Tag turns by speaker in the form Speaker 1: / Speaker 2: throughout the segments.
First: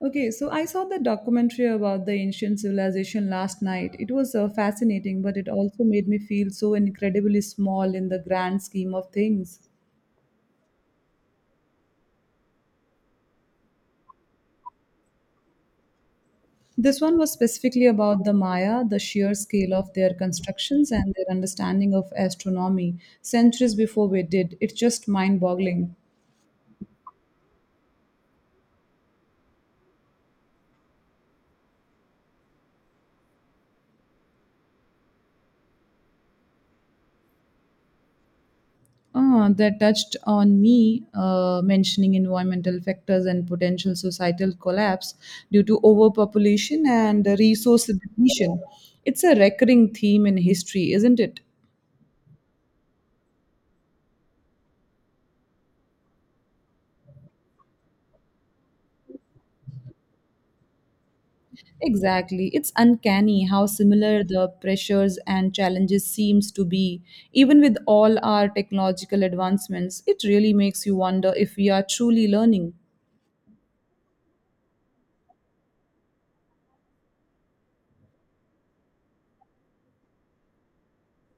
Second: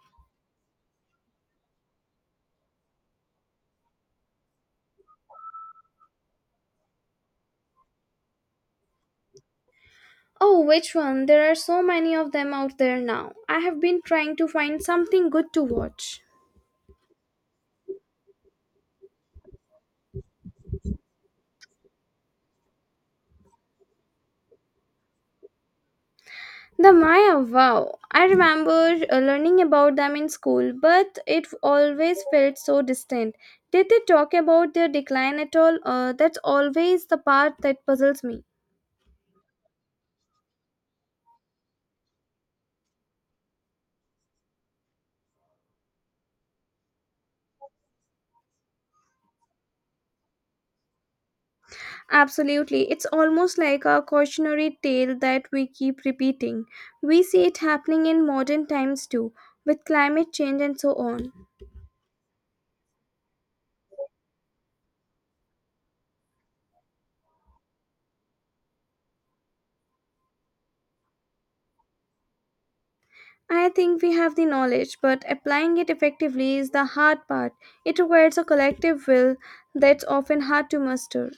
Speaker 1: Okay, so I saw the documentary about the ancient civilization last night. It was fascinating, but it also made me feel so incredibly small in the grand scheme of things.
Speaker 2: Oh, which one? There are so many of them out there now. I have been trying to find something good to watch.
Speaker 1: This one was specifically about the Maya, the sheer scale of their constructions and their understanding of astronomy centuries before we did. It's just mind boggling.
Speaker 2: The Maya, wow. I remember learning about them in school, but it always felt so distant. Did they talk about their decline at all? That's always the part that puzzles me.
Speaker 1: That touched on me mentioning environmental factors and potential societal collapse due to overpopulation and resource depletion. It's a recurring theme in history, isn't it?
Speaker 2: Absolutely. It's almost like a cautionary tale that we keep repeating. We see it happening in modern times too, with climate change and so on.
Speaker 1: Exactly. It's uncanny how similar the pressures and challenges seems to be. Even with all our technological advancements, it really makes you wonder if we are truly learning.
Speaker 2: I think we have the knowledge, but applying it effectively is the hard part. It requires a collective will that's often hard to muster.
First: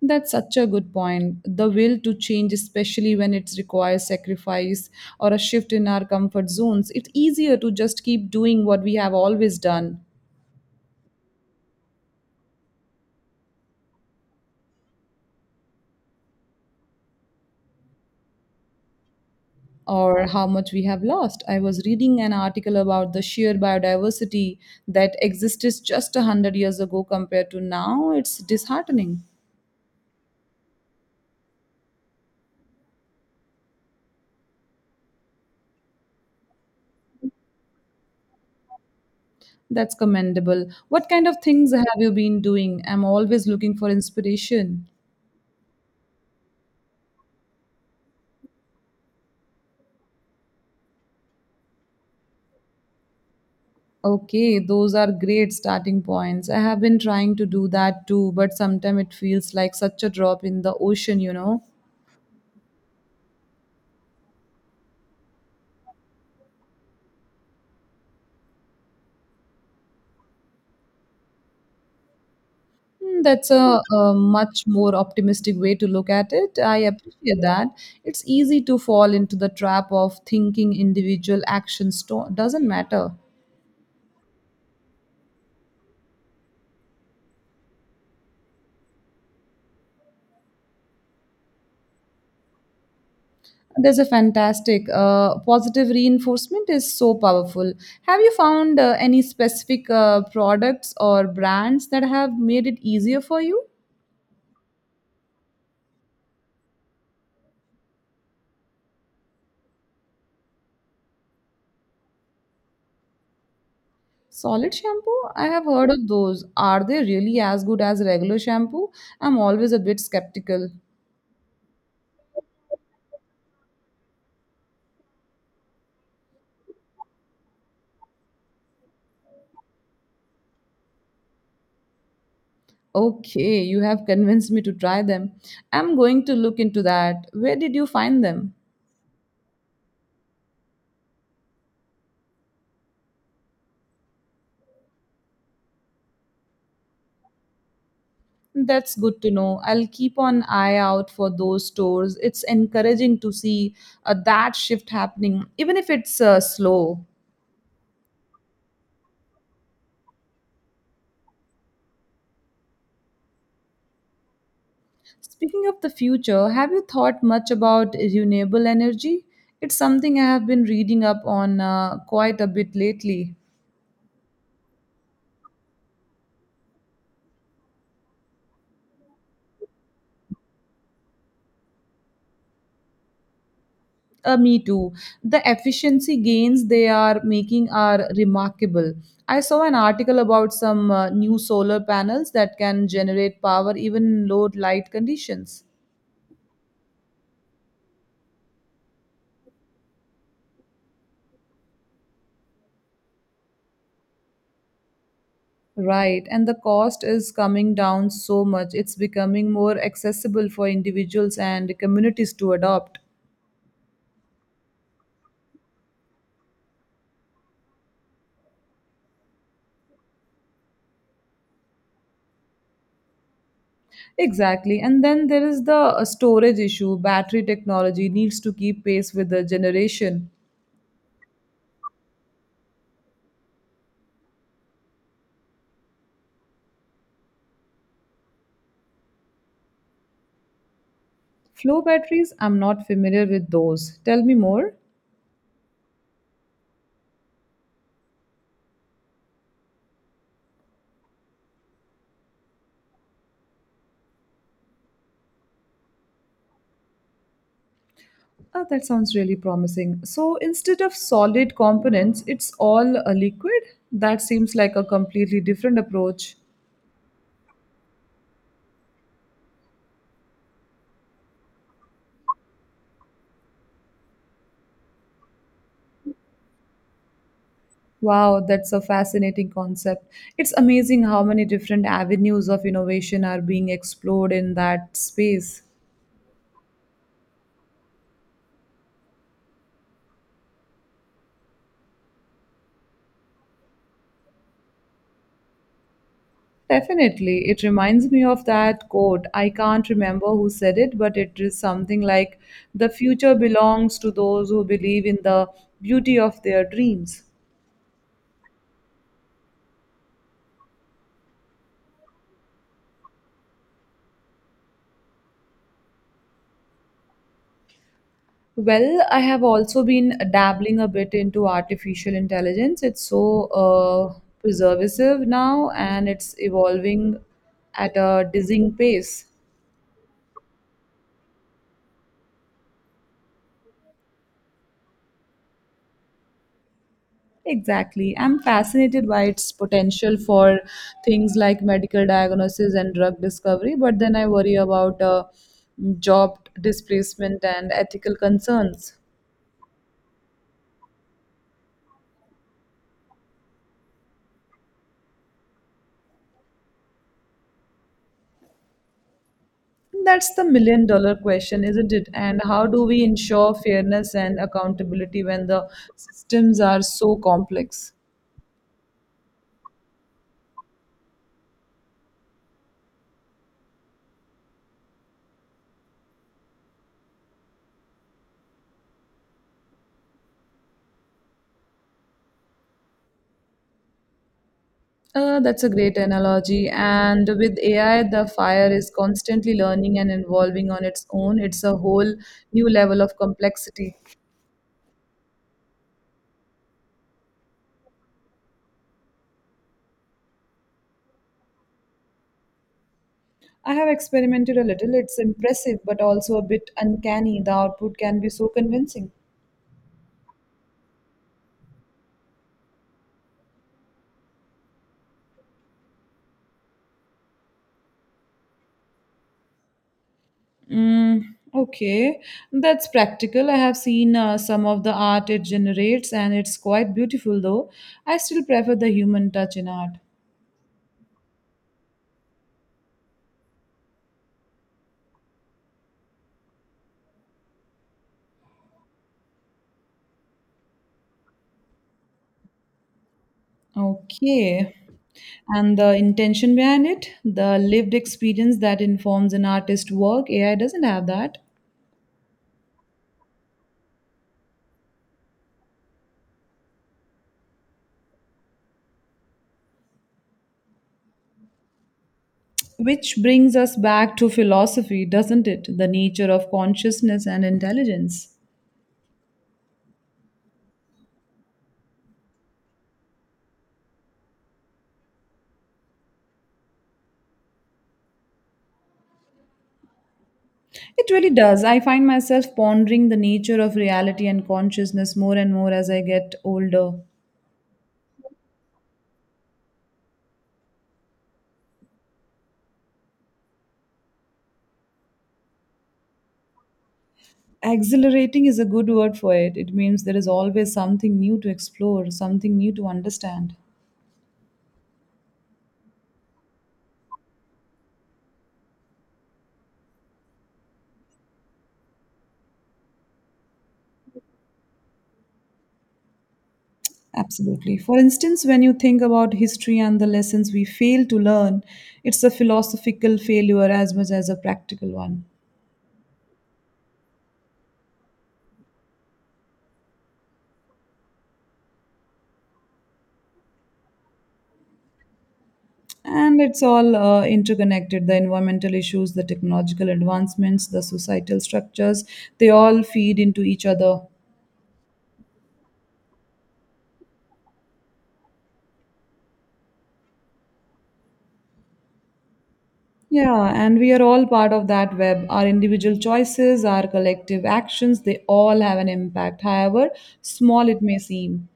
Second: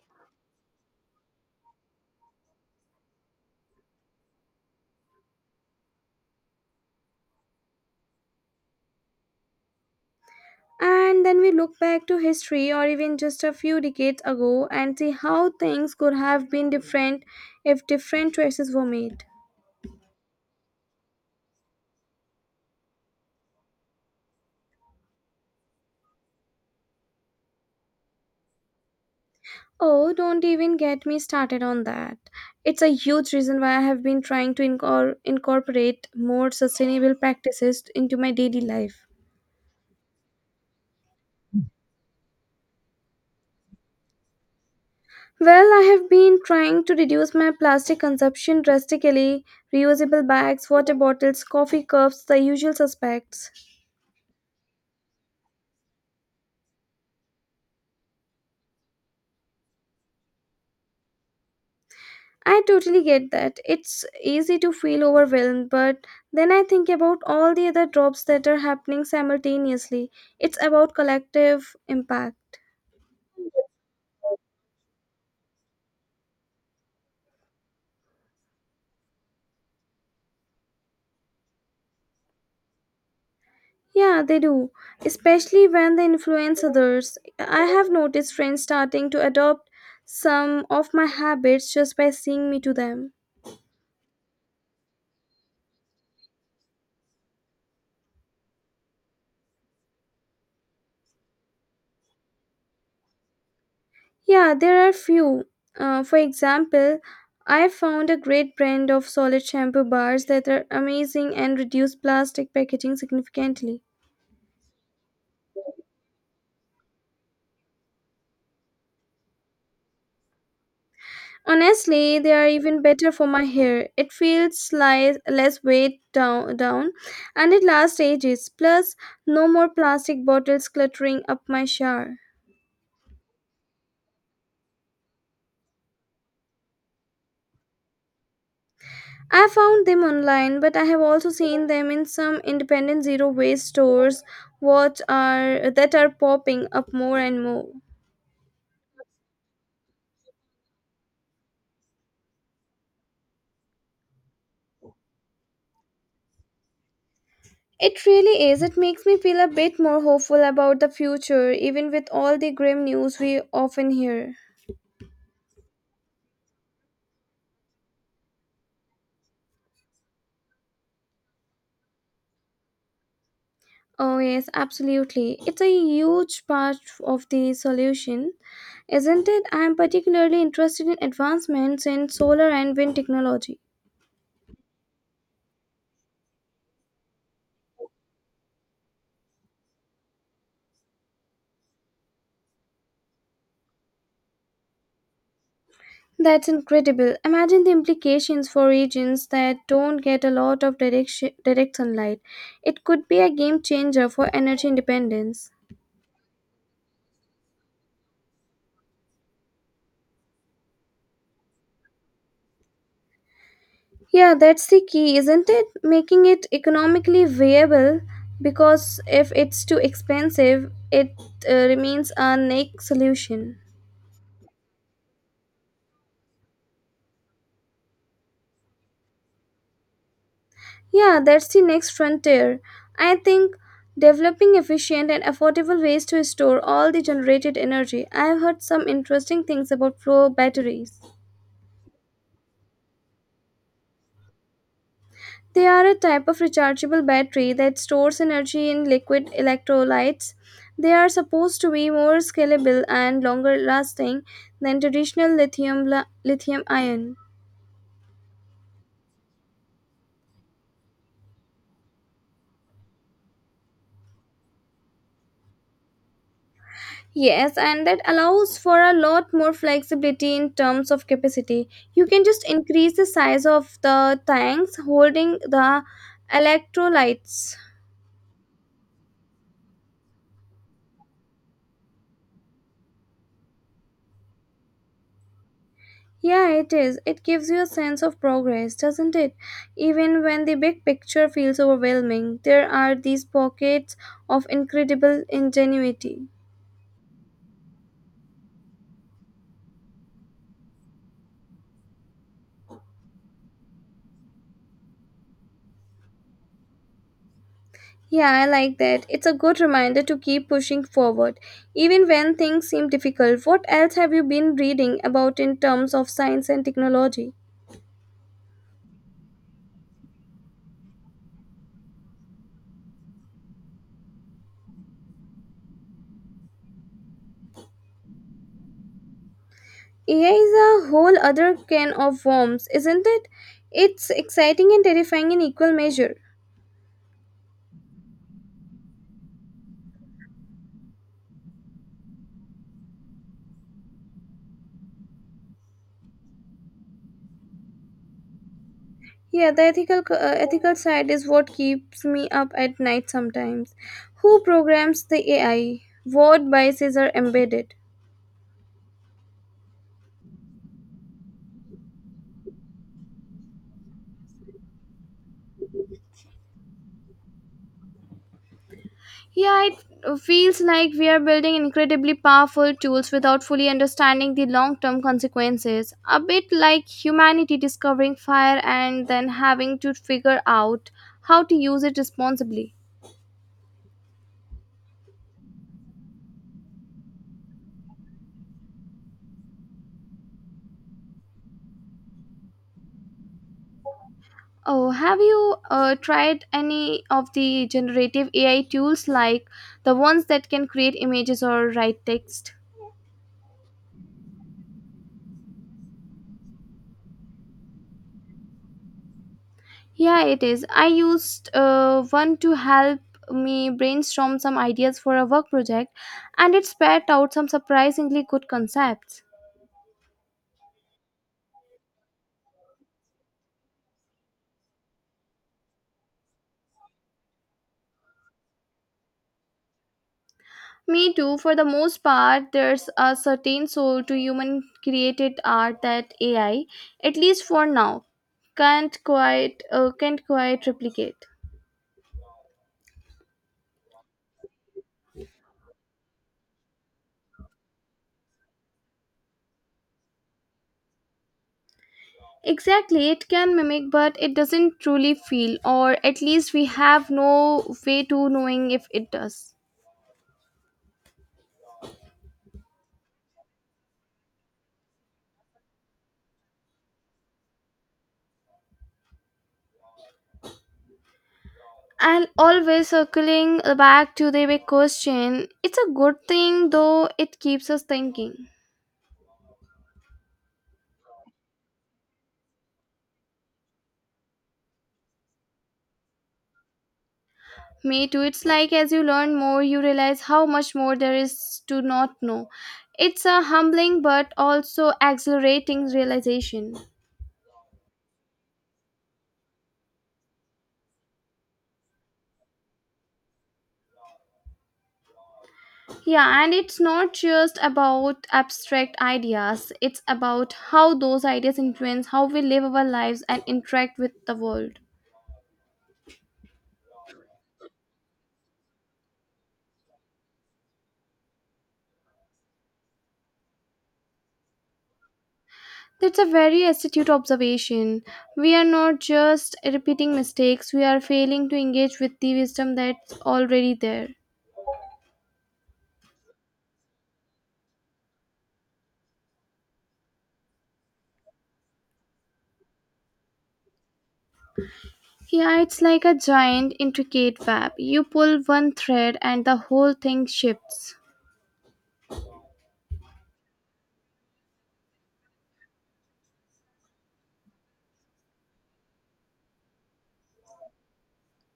Speaker 1: That's such a good point. The will to change, especially when it requires sacrifice or a shift in our comfort zones, it's easier to just keep doing what we have always done
Speaker 2: And then we look back to history or even just a few decades ago and see how things could have been different if different choices were made.
Speaker 1: or how much we have lost. I was reading an article about the sheer biodiversity that existed just 100 years ago compared to now. It's disheartening.
Speaker 2: Oh, don't even get me started on that. It's a huge reason why I have been trying to incorporate more sustainable practices into my daily life.
Speaker 1: That's commendable. What kind of things have you been doing? I'm always looking for inspiration.
Speaker 2: Well, I have been trying to reduce my plastic consumption drastically. Reusable bags, water bottles, coffee cups, the usual suspects.
Speaker 1: Okay, those are great starting points. I have been trying to do that too, but sometimes it feels like such a drop in the ocean,
Speaker 2: I totally get that. It's easy to feel overwhelmed, but then I think about all the other drops that are happening simultaneously. It's about collective impact.
Speaker 1: That's a much more optimistic way to look at it. I appreciate that. It's easy to fall into the trap of thinking individual actions doesn't matter.
Speaker 2: Yeah, they do, especially when they influence others. I have noticed friends starting to adopt some of my habits just by seeing me do them.
Speaker 1: There's a fantastic positive reinforcement is so powerful. Have you found any specific products or brands that have made it easier for you?
Speaker 2: Yeah, there are few. For example, I found a great brand of solid shampoo bars that are amazing and reduce plastic packaging significantly.
Speaker 1: Solid shampoo? I have heard of those. Are they really as good as regular shampoo? I'm always a bit skeptical.
Speaker 2: Honestly, they are even better for my hair. It feels like less weight down and it lasts ages. Plus, no more plastic bottles cluttering up my shower.
Speaker 1: Okay, you have convinced me to try them. I'm going to look into that. Where did you find them?
Speaker 2: I found them online, but I have also seen them in some independent zero waste stores what are that are popping up more and more.
Speaker 1: That's good to know. I'll keep an eye out for those stores. It's encouraging to see that shift happening, even if it's slow.
Speaker 2: It really is. It makes me feel a bit more hopeful about the future, even with all the grim news we often hear.
Speaker 1: Speaking of the future, have you thought much about renewable energy? It's something I have been reading up on quite a bit lately.
Speaker 2: Oh, yes, absolutely. It's a huge part of the solution, isn't it? I'm particularly interested in advancements in solar and wind technology.
Speaker 1: Me too. The efficiency gains they are making are remarkable. I saw an article about some new solar panels that can generate power even in low light conditions.
Speaker 2: That's incredible. Imagine the implications for regions that don't get a lot of direct sunlight. It could be a game changer for energy independence.
Speaker 1: Right, and the cost is coming down so much. It's becoming more accessible for individuals and communities to adopt.
Speaker 2: Yeah, that's the key, isn't it? Making it economically viable because if it's too expensive, it remains a neck solution.
Speaker 1: Exactly. And then there is the storage issue. Battery technology needs to keep pace with the generation.
Speaker 2: Yeah, that's the next frontier. I think developing efficient and affordable ways to store all the generated energy. I've heard some interesting things about flow batteries.
Speaker 1: Flow batteries, I'm not familiar with those. Tell me more.
Speaker 2: They are a type of rechargeable battery that stores energy in liquid electrolytes. They are supposed to be more scalable and longer lasting than traditional lithium ion.
Speaker 1: Oh, that sounds really promising. So instead of solid components, it's all a liquid? That seems like a completely different approach.
Speaker 2: Yes, and that allows for a lot more flexibility in terms of capacity. You can just increase the size of the tanks holding the electrolytes.
Speaker 1: Wow, that's a fascinating concept. It's amazing how many different avenues of innovation are being explored in that space.
Speaker 2: Yeah, it is. It gives you a sense of progress, doesn't it? Even when the big picture feels overwhelming, there are these pockets of incredible ingenuity.
Speaker 1: Definitely. It reminds me of that quote. I can't remember who said it, but it is something like the future belongs to those who believe in the beauty of their dreams.
Speaker 2: Yeah, I like that. It's a good reminder to keep pushing forward, even when things seem difficult. What else have you been reading about in terms of science and technology?
Speaker 1: Well, I have also been dabbling a bit into artificial intelligence. It's so preservative now and it's evolving at a dizzying pace.
Speaker 2: AI is a whole other can of worms, isn't it? It's exciting and terrifying in equal measure.
Speaker 1: Exactly. I'm fascinated by its potential for things like medical diagnosis and drug discovery, but then I worry about job displacement and ethical concerns.
Speaker 2: Yeah, the ethical side is what keeps me up at night sometimes. Who programs the AI? What biases are embedded?
Speaker 1: That's the million dollar question, isn't it? And how do we ensure fairness and accountability when the systems are so complex?
Speaker 2: Yeah, it feels like we are building incredibly powerful tools without fully understanding the long-term consequences. A bit like humanity discovering fire and then having to figure out how to use it responsibly.
Speaker 1: That's a great analogy. And with AI, the fire is constantly learning and evolving on its own. It's a whole new level of complexity.
Speaker 2: Oh, have you tried any of the generative AI tools like the ones that can create images or write text?
Speaker 1: I have experimented a little. It's impressive, but also a bit uncanny. The output can be so convincing.
Speaker 2: Yeah, it is. I used one to help me brainstorm some ideas for a work project, and it spat out some surprisingly good concepts.
Speaker 1: Mm, okay, that's practical. I have seen some of the art it generates, and it's quite beautiful, though. I still prefer the human touch in art.
Speaker 2: Me too, for the most part, there's a certain soul to human created art that AI, at least for now, can't quite replicate.
Speaker 1: Okay, and the intention behind it, the lived experience that informs an artist's work, AI doesn't have that.
Speaker 2: Exactly, it can mimic, but it doesn't truly feel, or at least we have no way to knowing if it does.
Speaker 1: Which brings us back to philosophy, doesn't it? The nature of consciousness and intelligence.
Speaker 2: And always circling back to the big question, it's a good thing though it keeps us thinking.
Speaker 1: It really does. I find myself pondering the nature of reality and consciousness more and more as I get older.
Speaker 2: Me too, it's like as you learn more, you realize how much more there is to not know. It's a humbling but also exhilarating realization.
Speaker 1: Exhilarating is a good word for it. It means there is always something new to explore, something new to understand.
Speaker 2: Yeah, and it's not just about abstract ideas, it's about how those ideas influence how we live our lives and interact with the world.
Speaker 1: Absolutely. For instance, when you think about history and the lessons we fail to learn, it's a philosophical failure as much as a practical one.
Speaker 2: That's a very astute observation. We are not just repeating mistakes, we are failing to engage with the wisdom that's already there.
Speaker 1: And it's all interconnected the environmental issues, the technological advancements, the societal structures, they all feed into each other.
Speaker 2: Yeah, it's like a giant, intricate web. You pull one thread and the whole thing shifts.
Speaker 1: Yeah, and we are all part of that web. Our individual choices, our collective actions, they all have an impact, however small it may seem.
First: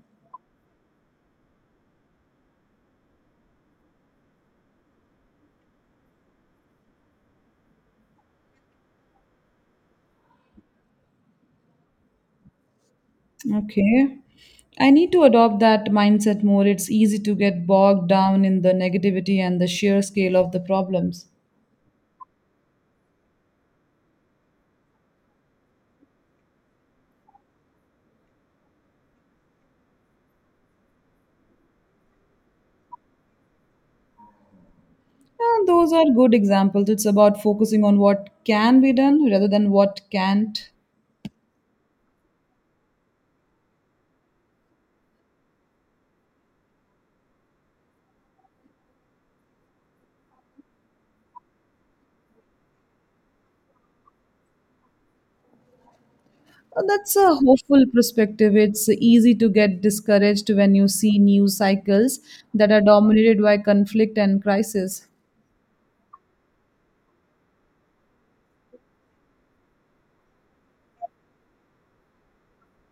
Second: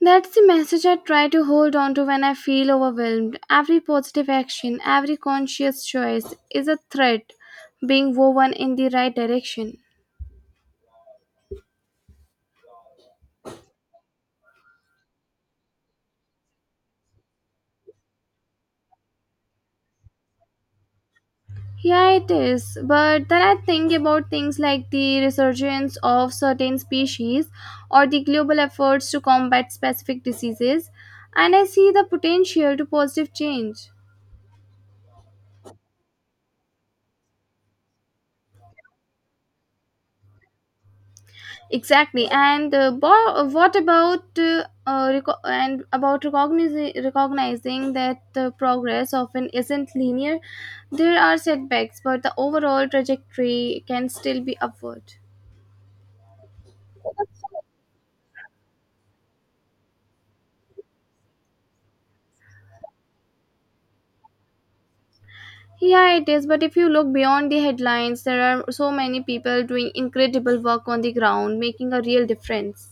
Speaker 2: That's the message I try to hold on to when I feel overwhelmed. Every positive action, every conscious choice is a thread being woven in the right direction.
Speaker 1: Okay. I need to adopt that mindset more. It's easy to get bogged down in the negativity and the sheer scale of the problems.
Speaker 2: Yeah, it is. But then I think about things like the resurgence of certain species or the global efforts to combat specific diseases, and I see the potential to positive change.
Speaker 1: And those are good examples. It's about focusing on what can be done rather than what can't.
Speaker 2: Exactly. And bo- what about reco- and about recognizing that the progress often isn't linear. There are setbacks, but the overall trajectory can still be upward.
Speaker 1: That's a hopeful perspective. It's easy to get discouraged when you see news cycles that are dominated by conflict and crisis.
Speaker 2: Yeah, it is. But if you look beyond the headlines, there are so many people doing incredible work on the ground, making a real difference.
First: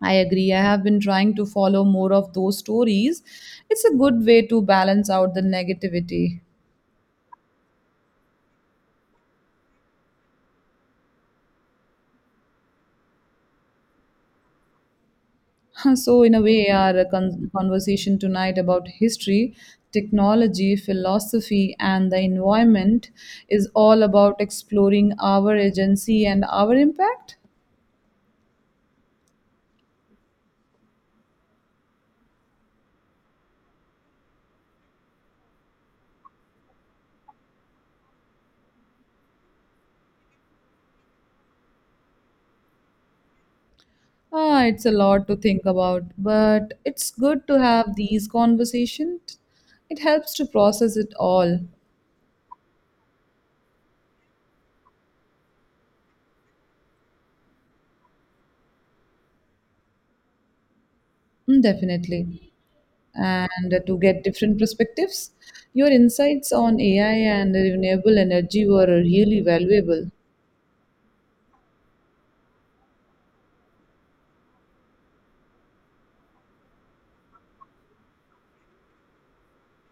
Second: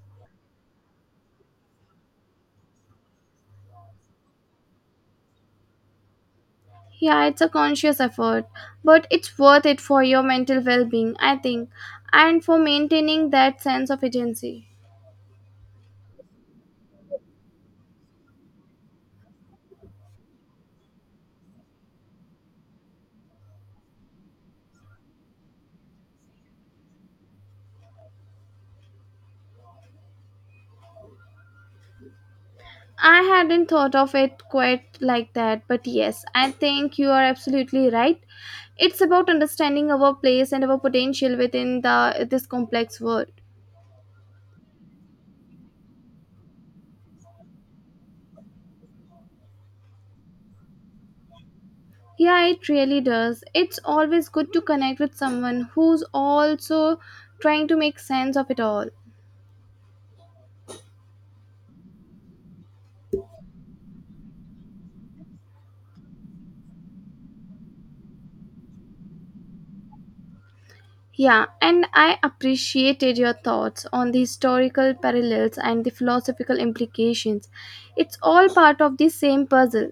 Speaker 1: I agree. I have been trying to follow more of those stories. It's a good way to balance out the negativity.
Speaker 2: Yeah, it's a conscious effort, but it's worth it for your mental well being, I think, and for maintaining that sense of agency.
Speaker 1: So, in a way, our conversation tonight about history, technology, philosophy, and the environment is all about exploring our agency and our impact.
Speaker 2: I hadn't thought of it quite like that, but yes, I think you are absolutely right. It's about understanding our place and our potential within the this complex world.
Speaker 1: Ah, it's a lot to think about, but it's good to have these conversations. It helps to process it all.
Speaker 2: Yeah, it really does. It's always good to connect with someone who's also trying to make sense of it all.
Speaker 1: Mm, definitely, and to get different perspectives. Your insights on AI and renewable energy were really valuable.
Speaker 2: Yeah, and I appreciated your thoughts on the historical parallels and the philosophical implications. It's all part of the same puzzle.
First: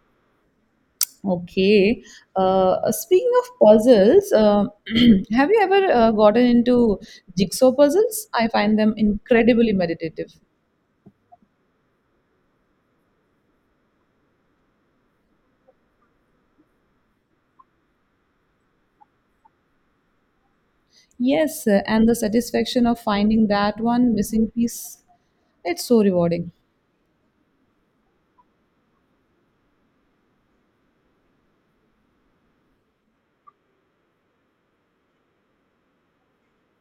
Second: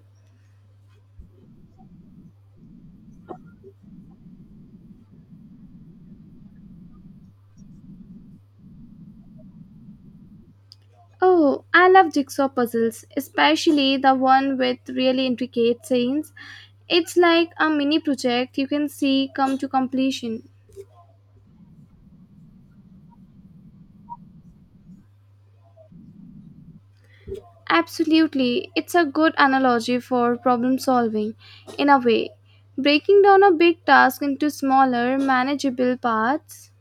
Speaker 1: Okay. Speaking of puzzles, have you ever gotten into jigsaw puzzles? I find them incredibly meditative.
Speaker 2: Oh, I love jigsaw puzzles, especially the one with really intricate scenes. It's like a mini project you can see come to completion.
Speaker 1: Yes, and the satisfaction of finding that one missing piece, it's so rewarding.
Speaker 2: Absolutely, it's a good analogy for problem solving, in a way. Breaking down a big task into smaller, manageable parts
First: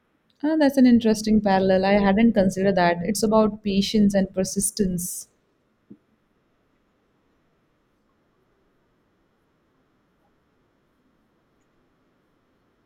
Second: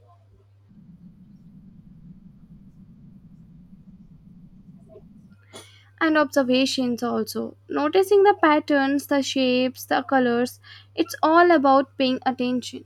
Speaker 1: Ah, that's an interesting parallel. I hadn't considered that. It's about patience and persistence.
Speaker 2: and observations, also. Noticing the patterns, the shapes, the colors, it's all about paying attention.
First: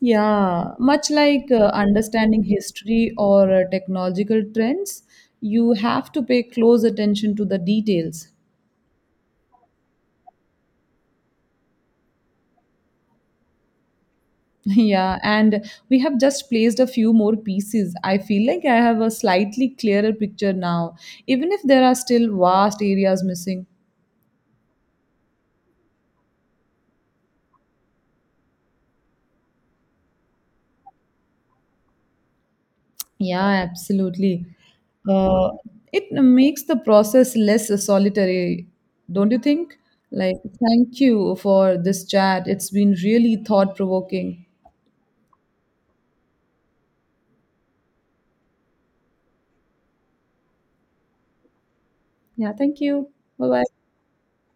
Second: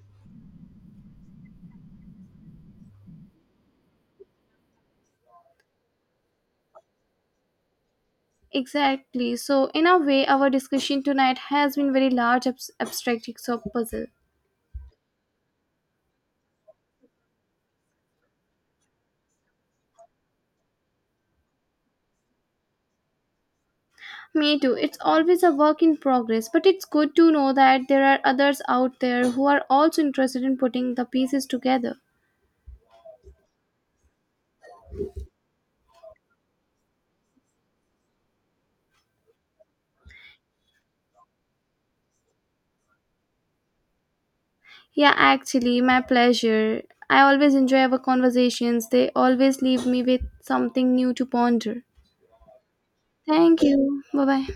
Speaker 1: Yeah, much like understanding history or technological trends, you have to pay close attention to the details.
Speaker 2: Exactly. So, in a way, our discussion tonight has been very large abstract of puzzle.
Speaker 1: Yeah, and we have just placed a few more pieces. I feel like I have a slightly clearer picture now, even if there are still vast areas missing.
Speaker 2: Me too. It's always a work in progress, but it's good to know that there are others out there who are also interested in putting the pieces together.
Speaker 1: Yeah, absolutely. Uh, it makes the process less solitary, don't you think? Like, thank you for this chat. It's been really thought provoking.
Speaker 2: Yeah, actually, my pleasure. I always enjoy our conversations. They always leave me with something new to ponder.
Speaker 1: Yeah, thank you. Bye
Speaker 2: Thank
Speaker 1: bye.
Speaker 2: you. Bye bye.